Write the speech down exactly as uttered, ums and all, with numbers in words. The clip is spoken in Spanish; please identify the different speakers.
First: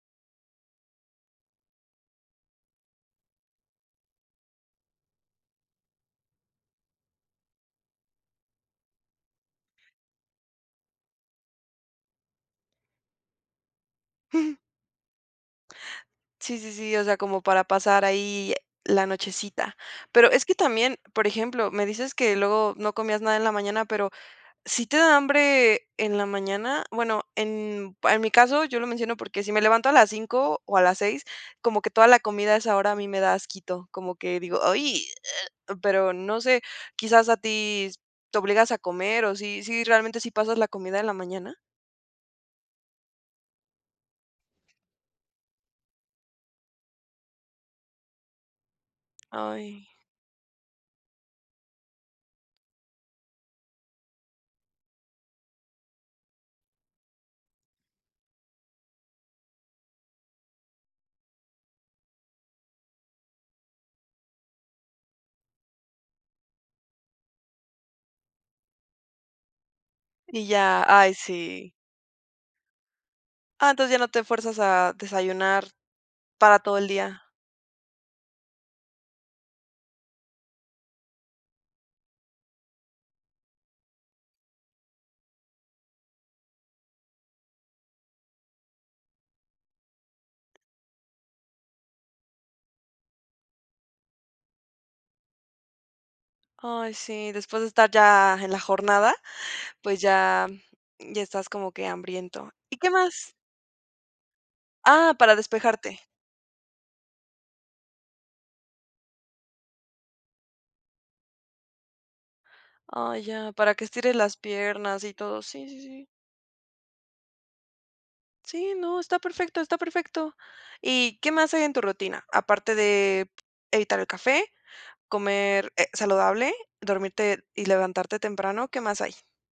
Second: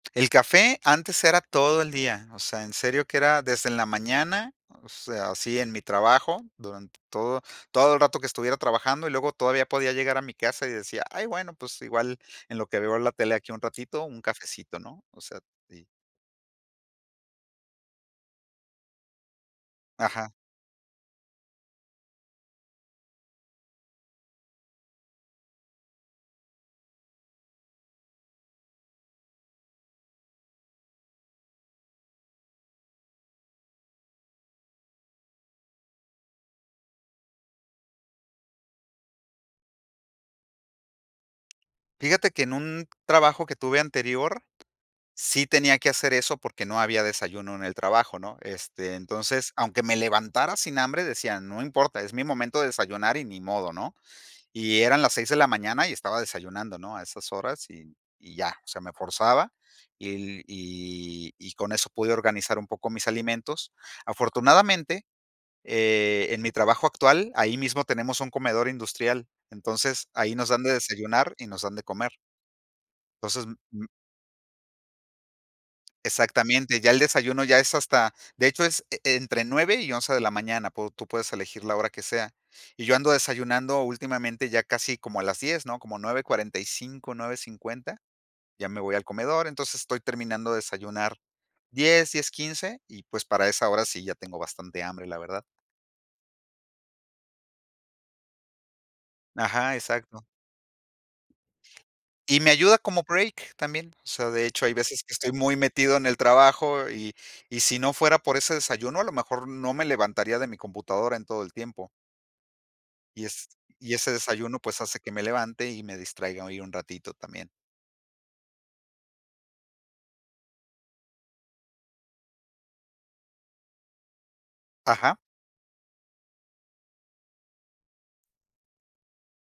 Speaker 1: El café antes era todo el día, o sea, en serio que era desde en la mañana, o sea, así en mi trabajo, durante todo todo el rato que estuviera trabajando, y luego todavía podía llegar a mi casa y decía: "Ay, bueno, pues, igual en lo que veo la tele aquí un ratito, un
Speaker 2: Ujú.
Speaker 1: cafecito", ¿no? O sea, sí.
Speaker 2: Sí, sí, sí, o sea, como para pasar ahí la nochecita. Pero,
Speaker 1: Ajá.
Speaker 2: es que también, por ejemplo, me dices que luego no comías nada en la mañana, pero ¿sí te da hambre en la mañana? Bueno, pa en en mi caso, yo lo menciono porque si me levanto a las cinco o a las seis, como que toda la comida a esa hora a mí me da asquito. Como que digo: "¡Ay!", pero no sé. Quizás a ti ¿te obligas a comer, o sí sí, realmente, sí pasas la comida en la mañana?
Speaker 1: Fíjate que en un trabajo que tuve anterior, sí tenía que hacer eso porque no había desayuno en el trabajo, ¿no? Este, entonces, aunque
Speaker 2: Ay.
Speaker 1: me levantara sin hambre, decía: "No importa, es mi momento de desayunar y ni modo", ¿no? Y eran las seis de la mañana y estaba desayunando, ¿no? A esas horas, y y ya. O sea, me forzaba, y y y con eso pude organizar un poco mis alimentos. Afortunadamente, eh, en mi trabajo actual, ahí mismo tenemos un comedor industrial, entonces ahí
Speaker 2: Y
Speaker 1: nos dan de
Speaker 2: ya. Ay,
Speaker 1: desayunar y nos
Speaker 2: sí.
Speaker 1: dan de comer. Entonces,
Speaker 2: Ah,
Speaker 1: m-m
Speaker 2: entonces ya no te fuerzas a desayunar para todo
Speaker 1: Exactamente,
Speaker 2: el
Speaker 1: ya el
Speaker 2: día.
Speaker 1: desayuno, ya es hasta de hecho, es e entre nueve y once de la mañana, pu tú puedes elegir la hora que sea. Y yo ando desayunando últimamente, ya casi como a las diez, ¿no? Como nueve y cuarenta y cinco, nueve cincuenta ya me voy al comedor, entonces, estoy terminando de desayunar diez, diez quince y, pues, para esa hora sí ya tengo bastante hambre, la verdad.
Speaker 2: Ay, sí, después de estar ya en la jornada,
Speaker 1: Ajá,
Speaker 2: pues,
Speaker 1: exacto.
Speaker 2: ya ya estás como que
Speaker 1: Y
Speaker 2: hambriento.
Speaker 1: me
Speaker 2: ¿Y
Speaker 1: ayuda
Speaker 2: qué
Speaker 1: como
Speaker 2: más?
Speaker 1: break también. O sea, de hecho, hay veces que
Speaker 2: Ah,
Speaker 1: estoy
Speaker 2: para
Speaker 1: muy metido
Speaker 2: despejarte.
Speaker 1: en el trabajo y y si no fuera por ese desayuno, a lo mejor no me levantaría de mi computadora en todo el tiempo.
Speaker 2: Ah,
Speaker 1: Y es
Speaker 2: ya, para que
Speaker 1: y ese
Speaker 2: estires las
Speaker 1: desayuno, pues, hace
Speaker 2: piernas
Speaker 1: que
Speaker 2: y
Speaker 1: me
Speaker 2: todo, sí,
Speaker 1: levante y
Speaker 2: sí,
Speaker 1: me
Speaker 2: sí.
Speaker 1: distraiga ahí un ratito también.
Speaker 2: Sí, no, está perfecto, está perfecto. ¿Y qué más hay en tu rutina? Aparte de evitar el café,
Speaker 1: Ajá.
Speaker 2: comer, eh, saludable, dormirte y levantarte temprano, ¿qué más hay?